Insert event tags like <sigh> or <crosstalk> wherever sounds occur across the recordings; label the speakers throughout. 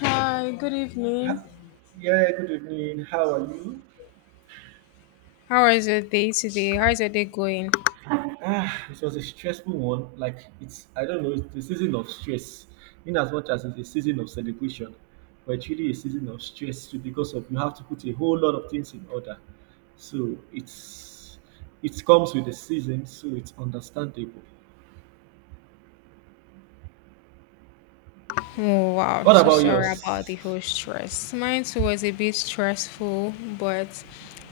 Speaker 1: Hi, good evening.
Speaker 2: Ha- Yeah, good evening. How are you?
Speaker 1: How is your day today? How is your day going?
Speaker 2: It was a stressful one. Like it's, I don't know, it's the season of stress. In as much as it's a season of celebration, but it's really a season of stress too because of you have to put a whole lot of things in order. So it comes with the season, so it's understandable.
Speaker 1: Oh wow,
Speaker 2: What
Speaker 1: so
Speaker 2: about
Speaker 1: sorry about the
Speaker 2: yours?
Speaker 1: whole stress. Mine too was a bit stressful, but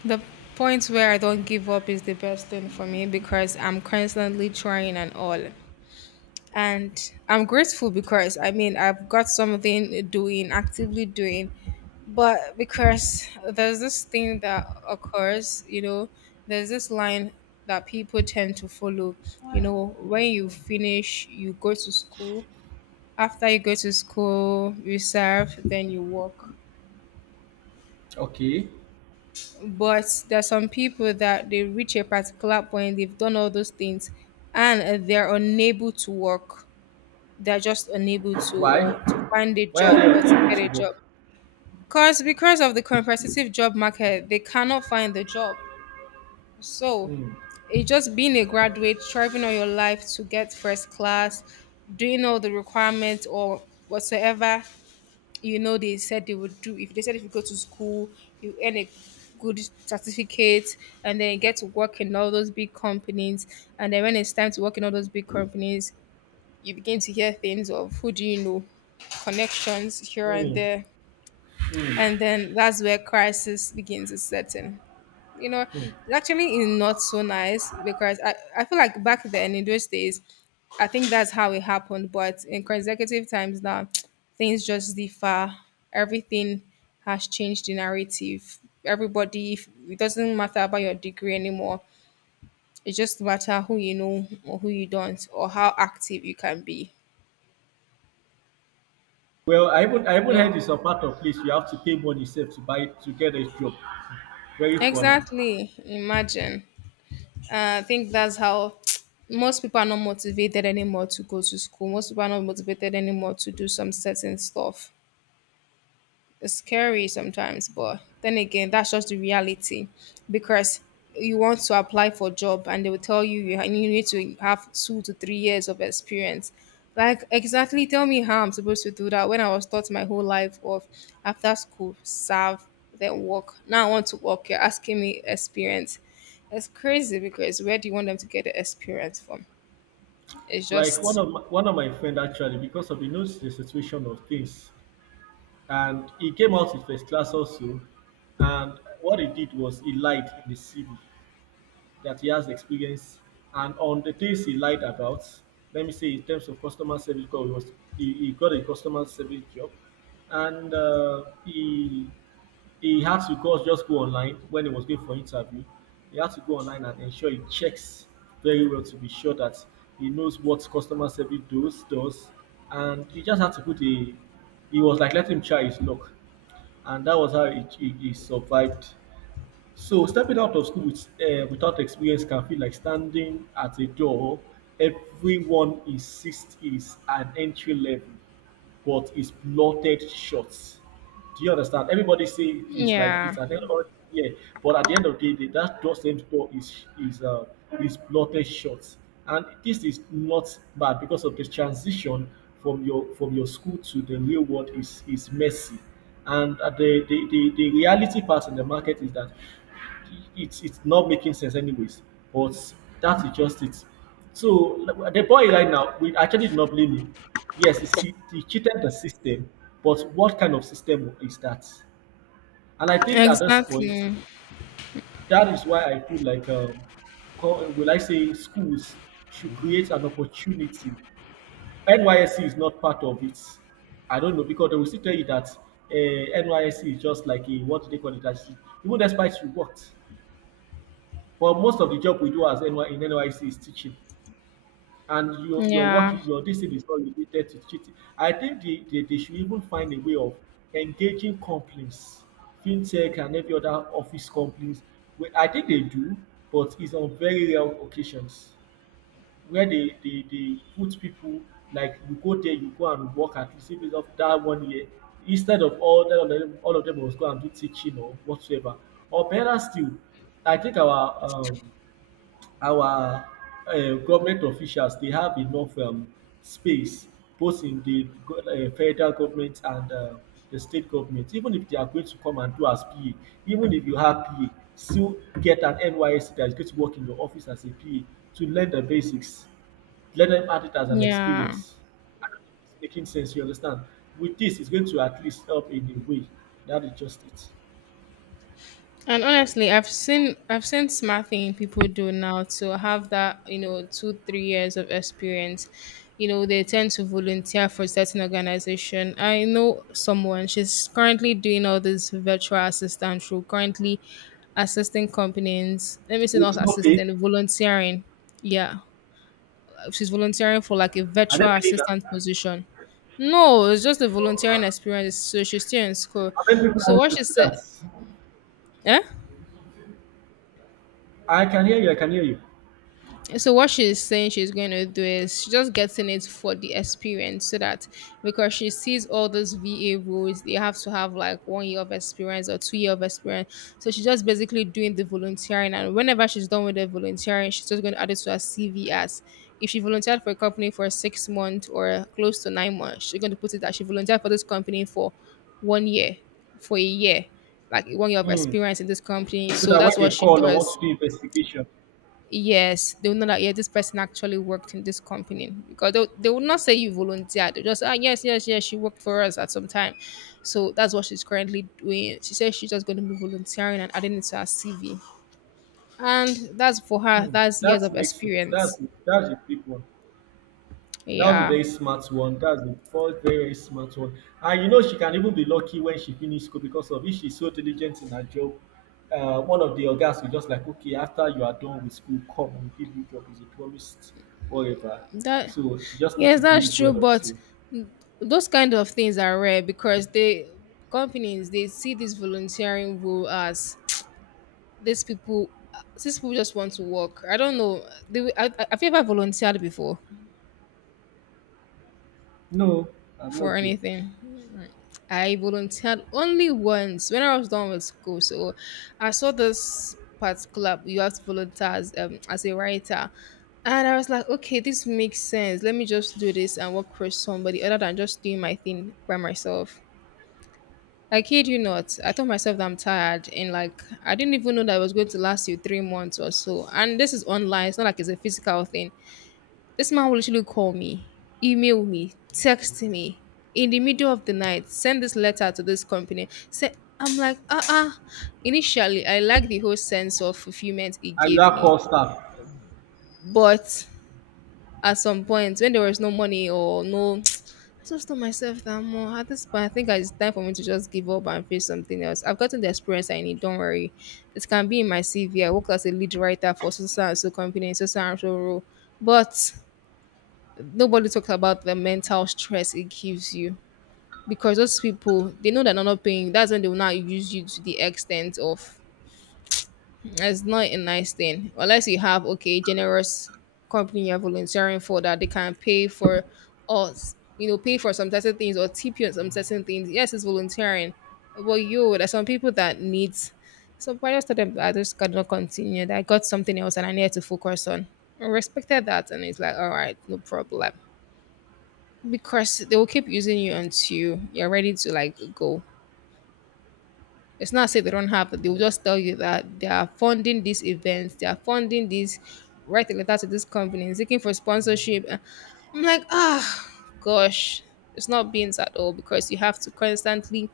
Speaker 1: the point where I don't give up is the best thing for me because I'm constantly trying and all. And I'm grateful because I mean I've got something doing, actively doing but because there's this thing that occurs. There's this line that people tend to follow. When you finish you go to school, after you go to school you serve then you work,
Speaker 2: Okay,
Speaker 1: but there's some people that they reach a particular point, they've done all those things and they're unable to work. They're just unable to,
Speaker 2: why?
Speaker 1: or to find a
Speaker 2: Why are
Speaker 1: job
Speaker 2: they
Speaker 1: or to get
Speaker 2: unable
Speaker 1: a
Speaker 2: to
Speaker 1: job
Speaker 2: work?
Speaker 1: because of the competitive job market they cannot find the job. So
Speaker 2: Hmm.
Speaker 1: it's just being a graduate, striving all your life to get first class, doing all the requirements or whatsoever, they said they would do. If they said if you go to school, you earn a good certificate and then you get to work in all those big companies. And then when it's time to work in all those big companies, you begin to hear things of who do you know, connections here and
Speaker 2: Hmm.
Speaker 1: there.
Speaker 2: Hmm.
Speaker 1: And then that's where crisis begins to set in,
Speaker 2: Hmm.
Speaker 1: it actually is not so nice because I feel like back then in those days, I think that's how it happened. But in consecutive times now, <tsk> things just differ. Everything has changed the narrative. Everybody, it doesn't matter about your degree anymore. It just matter who you know or who you don't or how active you can be.
Speaker 2: Well, I even
Speaker 1: You know,
Speaker 2: heard it's a part of place you have to pay money yourself to buy to get a job. Very funny.
Speaker 1: exactly. Imagine. I think that's how most people are not motivated anymore to go to school. Most people are not motivated anymore to do some certain stuff. It's scary sometimes, but then again, that's just the reality because you want to apply for job and they will tell you you need to have 2 to 3 years of experience. Like exactly tell me how I'm supposed to do that when I was taught my whole life of after school, serve, then work. Now I want to work, you're asking me experience. It's crazy because where do you want them to get the experience from? It's
Speaker 2: Like one
Speaker 1: just
Speaker 2: of my, one of my friend actually because of he knows the situation of things, and he came out with first class also. And what he did was he lied in the CV that he has experience. And on the things he lied about, let me say in terms of customer service, because he got a customer service job. And he had to go online when he was going for interview. He had to go online and ensure he checks very well to be sure that he knows what customer service does. And he just had to put a he was like let him try his luck, and that was how he survived. So stepping out of school without experience can feel like standing at a door everyone insists is an entry level, but is blotted short. Do you understand? Everybody say it's like it's
Speaker 1: yeah.
Speaker 2: an entry, yeah, but at the end of the day, that door same door is blotted short, and this is not bad because of the transition from your school to the real world is messy, and the reality part in the market is that it's not making sense anyways. But that is just it. So like, the boy right now, we actually did not blame him. Yes, he cheated the system, but what kind of system is that? And I think at this point,
Speaker 1: Exactly.
Speaker 2: that is why I feel like, will I say, schools should create an opportunity. NYSC is not part of it. I don't know because they will still tell you that NYSC is just like a what do they call it? Even despite you worked. But most of the job we do as NY in NYC is teaching, and your work,
Speaker 1: Yeah.
Speaker 2: your this thing is not related to teaching. I think they should even find a way of engaging companies, fintech and every other office companies. Well, I think they do, but it's on very rare occasions where they put people like you go there, you go and work at least if it's of that 1 year instead of all that of them, all of them must go and do teaching or whatsoever. Or better still, I think our government officials they have enough space both in the federal government and the state government, even if they are going to come and do as PA, even if you have PA still get an NYSC that is going to work in your office as a PA to learn the basics, let them add it as an
Speaker 1: Yeah.
Speaker 2: experience. I don't know if it's making sense, you understand. With this it's going to at least help in a way. That is just it.
Speaker 1: And honestly, I've seen smart thing people do now to have that, two, 3 years of experience. They tend to volunteer for certain organization. I know someone, she's currently doing all this virtual assistant role, currently assisting companies. Let me say not
Speaker 2: With no pay.
Speaker 1: assisting, volunteering. Yeah. She's volunteering for like a
Speaker 2: Are they
Speaker 1: virtual
Speaker 2: paying
Speaker 1: assistant
Speaker 2: am?
Speaker 1: position. No, it's just a volunteering experience. So she's still in school.
Speaker 2: How many people
Speaker 1: So
Speaker 2: wants
Speaker 1: what
Speaker 2: to
Speaker 1: she
Speaker 2: do that?
Speaker 1: said, eh?
Speaker 2: I can hear you. I can hear you.
Speaker 1: So what she's saying she's going to do is she's just getting it for the experience so that because she sees all those VA roles, they have to have like 1 year of experience or 2 year of experience. So she's just basically doing the volunteering and whenever she's done with the volunteering, she's just going to add it to her CV as if she volunteered for a company for 6 months or close to 9 months, she's going to put it that she volunteered for this company for 1 year, for a year, like 1 year of
Speaker 2: Hmm.
Speaker 1: experience in this company.
Speaker 2: So
Speaker 1: So
Speaker 2: that when
Speaker 1: that's what
Speaker 2: they
Speaker 1: she
Speaker 2: call or want to
Speaker 1: does.
Speaker 2: do investigation.
Speaker 1: Yes, they will know that yeah, this person actually worked in this company because they will not say you volunteered. They just yes yes yes she worked for us at some time, so that's what she's currently doing. She says she's just going to be volunteering and adding it to her CV, and that's for her.
Speaker 2: Hmm,
Speaker 1: That's
Speaker 2: that
Speaker 1: years of
Speaker 2: makes sense. That's
Speaker 1: experience.
Speaker 2: that's a big one. That was a
Speaker 1: Yeah,
Speaker 2: very smart one. That's a first very very smart one. And you know she can even be lucky when she finish school because of if she's so diligent in her job. One of the organs will just like okay after you are done with school come and give you job is a promised whatever.
Speaker 1: that
Speaker 2: So she just needs
Speaker 1: yes
Speaker 2: to
Speaker 1: that's
Speaker 2: behave
Speaker 1: true,
Speaker 2: well
Speaker 1: but
Speaker 2: also.
Speaker 1: those kind of things are rare because they companies they see this volunteering role as These people, these people just want to work. I don't know. Have you ever volunteered before
Speaker 2: No, I'm
Speaker 1: for
Speaker 2: not though.
Speaker 1: anything? I volunteered only once when I was done with school. So I saw this particular you have to volunteer as a writer. And I was like, okay, this makes sense. Let me just do this and work for somebody other than just doing my thing by myself. I kid you not. I told myself that I'm tired and like I didn't even know that it was going to last you 3 months or so. And this is online, it's not like it's a physical thing. This man will literally call me, email me, text me in the middle of the night, send this letter to this company. Say, I'm like, initially, I like the whole sense of fulfillment it
Speaker 2: And you
Speaker 1: gave
Speaker 2: have
Speaker 1: me.
Speaker 2: call staff.
Speaker 1: But at some point, when there was no money or no, <tsk> I just told myself that more at this point, I think it's time for me to just give up and face something else. I've gotten the experience I need, don't worry. It can be in my CV. I worked as a lead writer for so and so company, so and so role. But nobody talks about the mental stress it gives you because those people they know they're not paying that's when they will not use you to the extent of it's not a nice thing unless you have okay generous company you're volunteering for that they can pay for us, pay for some certain things or tip you on some certain things, yes it's volunteering but you there's some people that needs. So but I just told them that I just cannot continue that I got something else and I needed to focus on. I respected that and it's like all right no problem because they will keep using you until you're ready to like go. It's not say they don't have it. They will just tell you that they are funding these events, they are funding these. Write a letter to this company seeking for sponsorship. I'm like, ah, gosh, it's not beans at all because you have to constantly,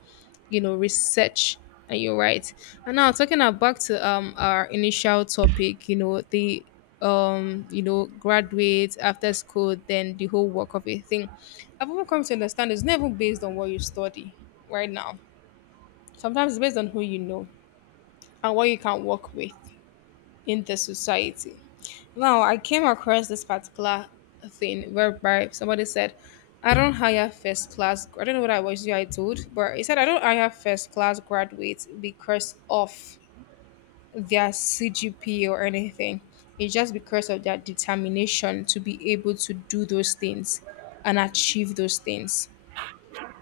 Speaker 1: research. And you're right. And now talking about back to our initial topic, the graduate after school, then the whole work of a thing. I've even come to understand it's never based on what you study right now. Sometimes it's based on who you know and what you can work with in the society now, I came across this particular thing whereby somebody said, I don't hire first class. I don't know what I was you I told, but he said, I don't hire first class graduates because of their CGP or anything. It's just because of their determination to be able to do those things and achieve those things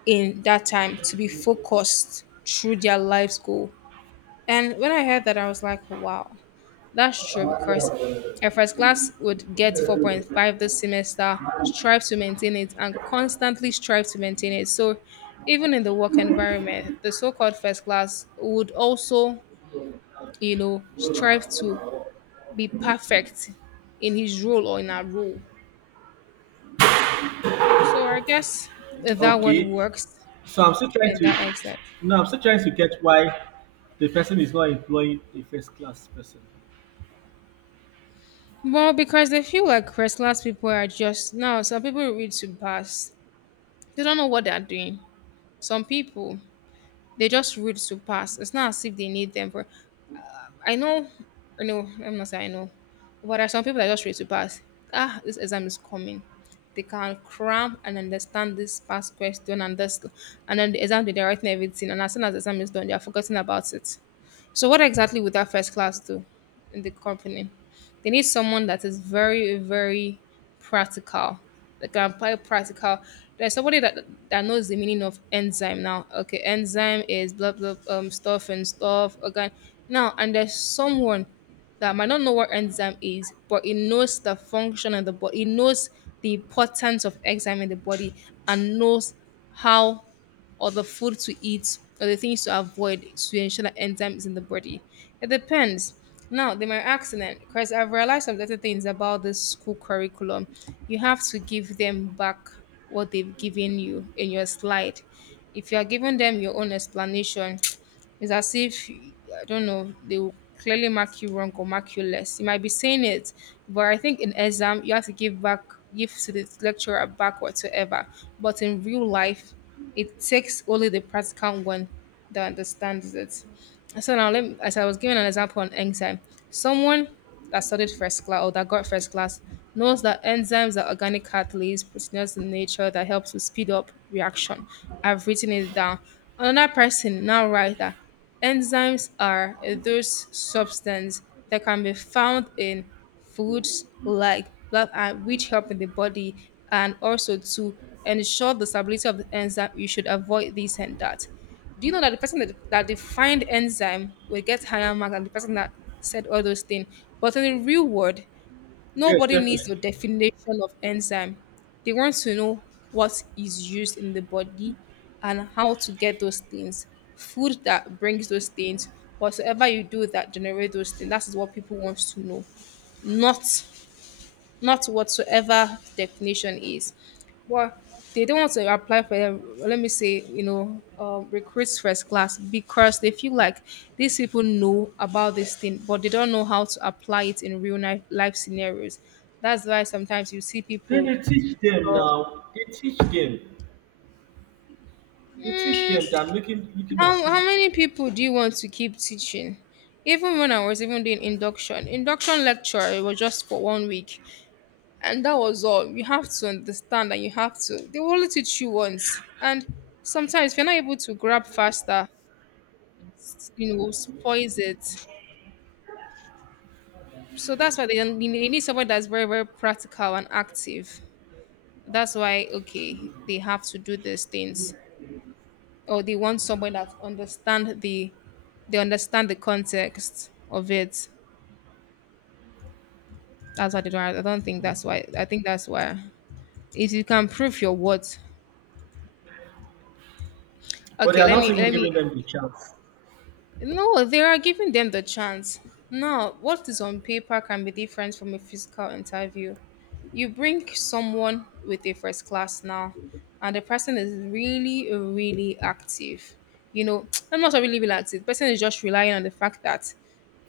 Speaker 1: in that time, to be focused through their life's goal. And when I heard that, I was like, wow. That's true because a
Speaker 2: Hmm.
Speaker 1: first class would get 4.5 this semester, strive to maintain it, and constantly strive to maintain it. So, even in the work environment, the so called first class would also, strive to be perfect in his role or in our role. So, I guess that one
Speaker 2: Okay.
Speaker 1: works
Speaker 2: So I'm still trying
Speaker 1: in
Speaker 2: to
Speaker 1: that extent.
Speaker 2: no, I'm still trying to get why the person is not employing a first class person.
Speaker 1: Well, because they feel like first class people are just now. Some people read to pass. They don't know what they're doing. Some people, they just rude to pass. It's not as if they need them. But I know, I know, I'm not saying I know, but there are some people that are just ready to pass. Ah, this exam is coming. They can cram and understand this past question and this, and then the exam day they're writing everything. And as soon as the exam is done, they are forgetting about it. So what exactly would that first class do in the company? They need someone that is very, very practical. That can apply practical. There's somebody that knows the meaning of enzyme now. Okay, enzyme is blah blah stuff and stuff. Okay. Now and there's someone that might not know what enzyme is, but it knows the function of the body, it knows the importance of enzyme in the body and knows how or the food to eat or the things to avoid to ensure that enzyme is in the body. It depends. Now, they might ask them because I've realized some certain things about this school curriculum. You have to give them back what they've given you in your slide. If you are giving them your own explanation, it's as if, I don't know, they will clearly mark you wrong or mark you less. You might be saying it, but I think in exam, you have to give back, give to the lecturer back whatsoever. But in real life, it takes only the practical one that understands it. So now, let me, as I was giving an example on exam, someone that studied first class or that got first class knows that enzymes are organic catalysts proteins in nature that help to speed up reaction. I've written it down. Another person now write that enzymes are those substances that can be found in foods like blood and which help in the body and also to ensure the stability of the enzyme you should avoid this and that. Do you know that the person that defined enzyme will get higher marks than the person that said all those things? But in the real world,
Speaker 2: Yes,
Speaker 1: nobody
Speaker 2: definitely.
Speaker 1: needs your definition of enzyme. They want to know what is used in the body and how to get those things. Food that brings those things, whatsoever you do that generate those things. That is what people want to know. Not not whatsoever definition is. But they don't want to apply for, let me say, recruits first class because they feel like these people know about this thing, but they don't know how to apply it in real life, life scenarios. That's why sometimes you see
Speaker 2: Then
Speaker 1: people.
Speaker 2: they teach them
Speaker 1: um,
Speaker 2: now. They teach them. They teach them that making looking
Speaker 1: how,
Speaker 2: as if-
Speaker 1: how many people do you want to keep teaching? Even when I was even doing induction lecture, it was just for 1 week. And that was all you have to understand, and you have to, they will only teach you once. And sometimes if you're not able to grab faster, you know, spoils it. So that's why they need someone that's very very practical and active. That's why okay they have to do these things, or they want someone that understand the, they understand the context of it. That's why they don't, I think that's why, if you can prove your worth.
Speaker 2: but they
Speaker 1: Okay,
Speaker 2: are
Speaker 1: let
Speaker 2: not
Speaker 1: me
Speaker 2: even
Speaker 1: let me
Speaker 2: giving them the chance.
Speaker 1: No, they are giving them the chance. Now, what is on paper can be different from a physical interview. You bring someone with a first class now, and the person is really, really active. You know, <tsk> I'm not sure really really active. Person is just relying on the fact that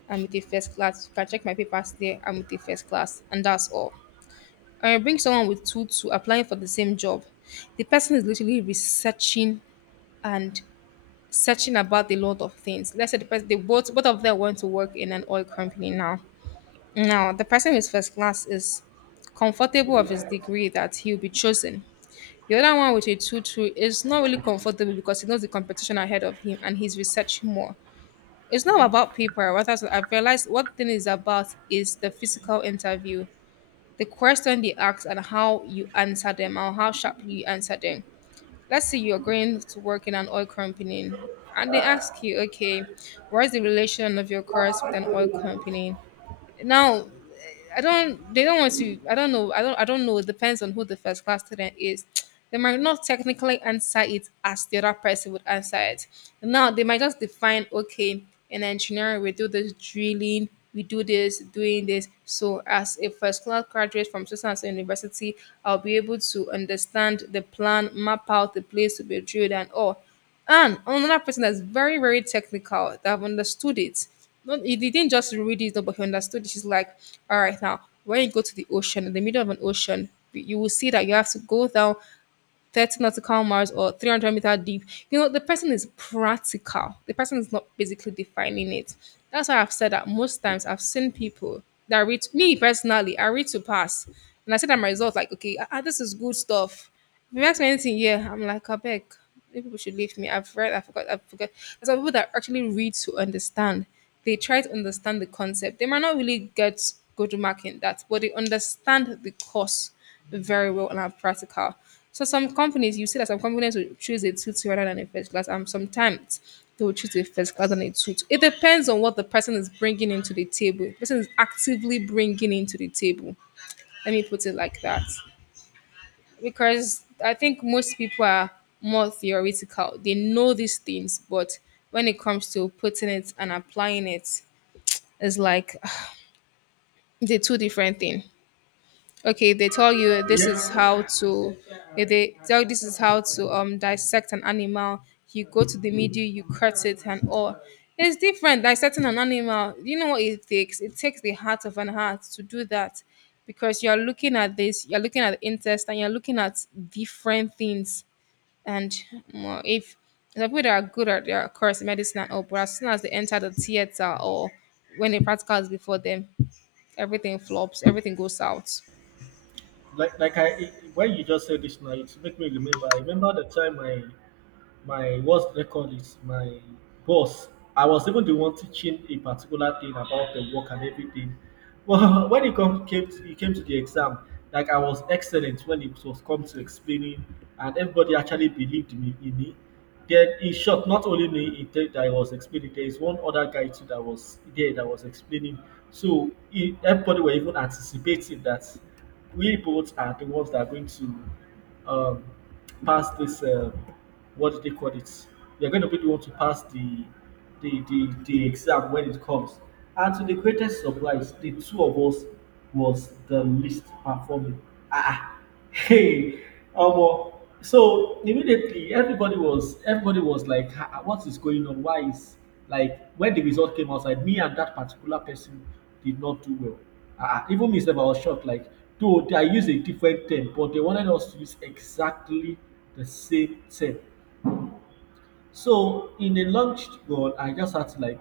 Speaker 1: I'm with a first class. You can check my papers there. I'm with a first class, and that's all. And I bring someone with two to applying for the same job. The person is literally researching and searching about a lot of things. Let's say the person, they both of them want to work in an oil company now. Now the person with first class is comfortable of his degree that he'll be chosen. The other one with a two two is not really comfortable because he knows the competition ahead of him and he's researching more. It's not about paper. What else- I've realized what thing is about is the physical interview, the question they ask and how you answer them and how sharply you answer them. Let's say you're going to work in an oil company, and they ask you, okay, what is the relation of your course with an oil company? Now, I don't. They don't want to. I don't know. I don't know. It depends on who the first class student is. They might not technically answer it as the other person would answer it. Now they might just define. Okay, in engineering we do this drilling. We do this, doing this. So, as a first class graduate from Susans University, I'll be able to understand the plan, map out the place to be drilled, and all. And another person that's very, very technical that have understood it. Not he didn't just read it, but he understood it. She's like, all right, now when you go to the ocean, in the middle of an ocean, you will see that you have to go down 30 nautical miles or 300-meter deep. You know, the person is practical. The person is not basically defining it. That's why I've said that most times I've seen people that read, me personally, I read to pass. And I see that my results like, okay, ah, ah, this is good stuff. If you ask me anything, yeah, I'm like, I beg. Maybe people should leave me. I've read, I forgot. There's some people that actually read to understand. They try to understand the concept. They might not really get good mark in that, but they understand the course very well and are practical. So some companies, you see that some companies will choose a tutor rather than a first class, and sometimes they will choose a first class than a tutor. It depends on what the person is bringing into the table. The person is actively bringing into the table. Let me put it like that because I think most people are more theoretical. They know these things, but when it comes to putting it and applying it, it's like <sighs> the two different thing. Okay, they tell you this is
Speaker 2: Yeah.
Speaker 1: how to. If they tell you this is how to dissect an animal, you go to the media, you cut it and all. It's different dissecting an animal. You know what it takes? It takes the heart of an heart to do that because you're looking at this, you're looking at the intestine, you're looking at different things and well, if the people that are good at their course, in medicine and all, but as soon as they enter the theater or when a practical is before them, everything flops, everything goes out.
Speaker 2: Like I when you just said this now, it make me remember. I remember the time I my worst record is my boss. I was even the one teaching a particular thing about the work and everything. Well, <laughs> when it came to the exam, like I was excellent when it was come to explaining, and everybody actually believed me in it. Then in short, not only me in that I was explaining, there is one other guy too that was there that was explaining. So everybody were even anticipating that we both are the ones that are going to um, pass this. What do they call it? We are going to be the one to pass the exam when it comes. And to the greatest surprise, the two of us was the least performing. Ah, ah. Hey, um, so immediately everybody was like, "Ah, ah, what is going on? Why is Like when the result came outside, me and that particular person did not do well. Ah, ah, even myself, I was shocked. Like, though I used a different term, but they wanted us to use exactly the same term. So in a long run, I just had to like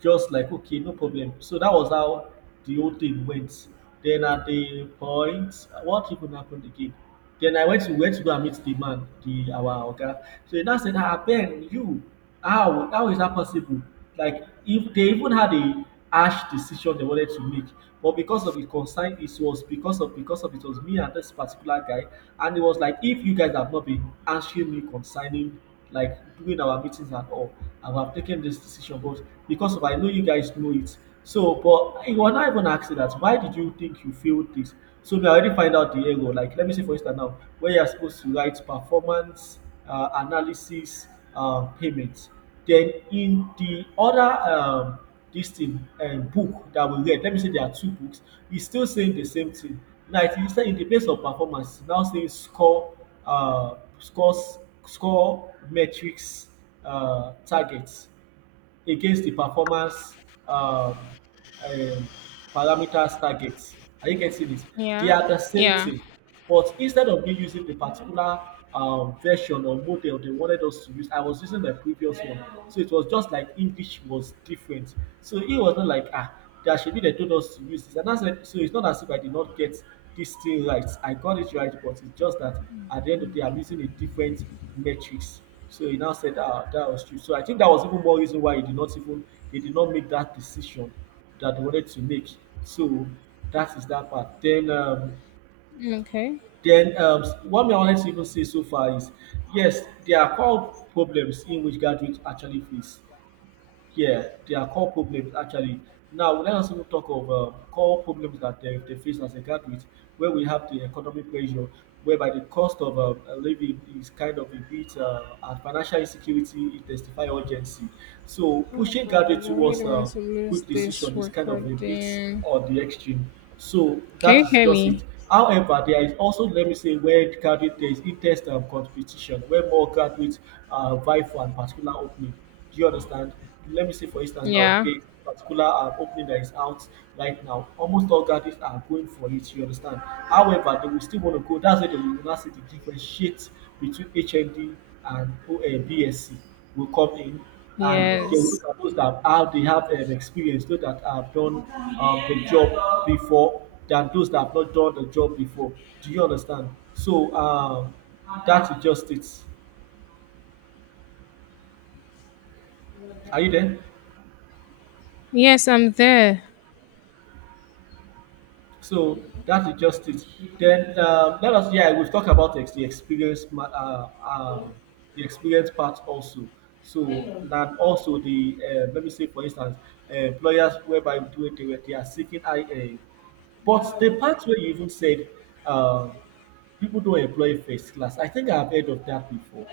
Speaker 2: just like okay, no problem. So that was how the whole thing went. Then at the point, what even happened again? Then I went to went to go and meet the man, the our oga. So he now said, "Ah Ben, you how is that possible?" Like if they even had a harsh decision they wanted to make. But because of the concern, it was because of it was me and this particular guy, and it was like if you guys have not been answering me concerning like doing our meetings and all, I would have taken this decision. But because of I know you guys know it, so but it was not even asking that why did you think you failed this? So we already find out the error. Like let me say for instance now, where you are supposed to write performance analysis payments. Then in the other dis thing book that we read, let me say there are two books, e still saying the same thing. Now it is saying in the place of performance, e now say score scores score metrics target against the performance um, um, parameters targets. Are you getting it? They
Speaker 1: Yeah,
Speaker 2: are the same
Speaker 1: yeah.
Speaker 2: thing, but instead of me using the particular version or model they wanted us to use, I was using the previous one. So it was just like English was different. So it was not like there should be they told us to use this. And I said, so it's not as if I did not get this thing right. I got it right, but it's just that at the end of the day, I'm using a different matrix. So he now said, "Ah, that was true." So I think that was even more reason why he did not even they did not make that decision that they wanted to make. So that is that part. Then
Speaker 1: Okay.
Speaker 2: one thing I wanted to even say so far is, yes, there are core problems in which graduates actually face, yeah, there are core problems actually. Now, let us even talk of core problems that they face as a graduate, where we have the economic pressure, whereby the cost of living is kind of a bit, and financial insecurity intensify urgency. So,
Speaker 1: Oh
Speaker 2: pushing
Speaker 1: god, I
Speaker 2: graduates
Speaker 1: really
Speaker 2: towards
Speaker 1: don't want to lose
Speaker 2: quick
Speaker 1: this
Speaker 2: decision is kind of a bit
Speaker 1: recording.
Speaker 2: on the extreme. So,
Speaker 1: Can
Speaker 2: that
Speaker 1: you
Speaker 2: is
Speaker 1: hear
Speaker 2: just it.
Speaker 1: me?
Speaker 2: However, there is also, let me say, where graduate there is intense competition, where more graduates vie for a particular opening. Do you understand? Let me say for instance now
Speaker 1: Yeah.
Speaker 2: this particular opening that is out right now, almost all gadgets are going for it, you understand. However, they will still want to go. That's where they will now see the differentiate between HMD and BSC will come in, and they will look
Speaker 1: Yes.
Speaker 2: at those that how they have experience, those that have done the job before than those that have not done the job before. Do you understand? So that is just it. Are you there?
Speaker 1: Yes, I'm there.
Speaker 2: So that is just it. Then let us, yeah, we've talked about the experience the experience part also. So and also the let me say for instance employers whereby doing they are seeking I but the part where you even said um, people don't employ first class. I think I've heard of that before,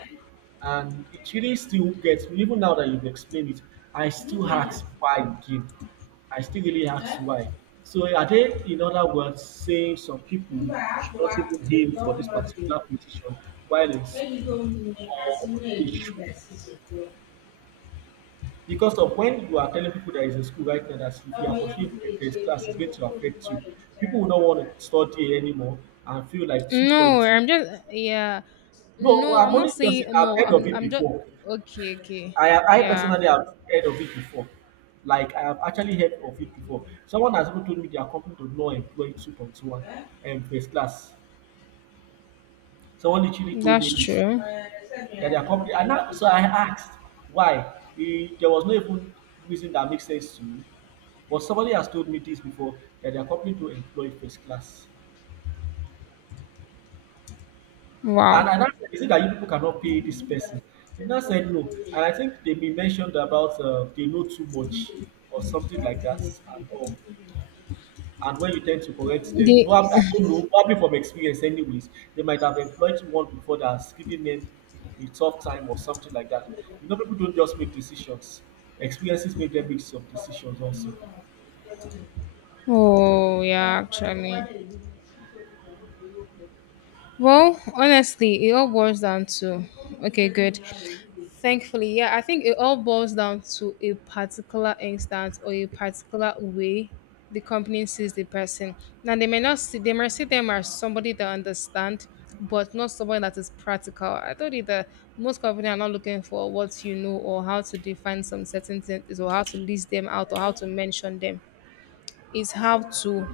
Speaker 2: and it really still gets me even now that you've explained it. I still ask why again. I still really ask why. So are they in other words saying some people should not even aim for this particular position while in school, or they should, because of when you are telling people that is in school right now that if you are pursuing a class it's going to affect you, people will not want to study anymore and feel like
Speaker 1: No,
Speaker 2: 2.2.
Speaker 1: I'm just yeah.
Speaker 2: No, well,
Speaker 1: No,
Speaker 2: I'm
Speaker 1: I'm not
Speaker 2: only just
Speaker 1: saying
Speaker 2: I've
Speaker 1: no.
Speaker 2: heard of it
Speaker 1: I'm just
Speaker 2: before.
Speaker 1: okay, okay.
Speaker 2: I
Speaker 1: Yeah.
Speaker 2: personally have heard of it before. Like I have actually heard of it before. Someone has even told me their company does not employ 2.1 first class. Someone literally told me
Speaker 1: That's
Speaker 2: this
Speaker 1: true.
Speaker 2: that their company. And now, so I asked why. There was no even reason that makes sense to me. But somebody has told me this before that their company don't employ first class.
Speaker 1: Wow.
Speaker 2: And I now said, is it that you people cannot pay this person? He now said no. And I think they may mentioned about they know too much or something like that and all. And when you tend to correct them,
Speaker 1: The
Speaker 2: probably I don't know, probably from experience anyways, they might have employed one before that has given them a tough time or something like that. You know, people don't just make decisions. Experiences make them make some decisions also.
Speaker 1: oh yeah, actually. Well, honestly, it all boils down to okay, good. Thankfully, yeah, I think it all boils down to a particular instance or a particular way the company sees the person. Now they may not see, they may see them as somebody that understand, but not somebody that is practical. I told you that most companies are not looking for what you know or how to define some certain things or how to list them out or how to mention them. It's how to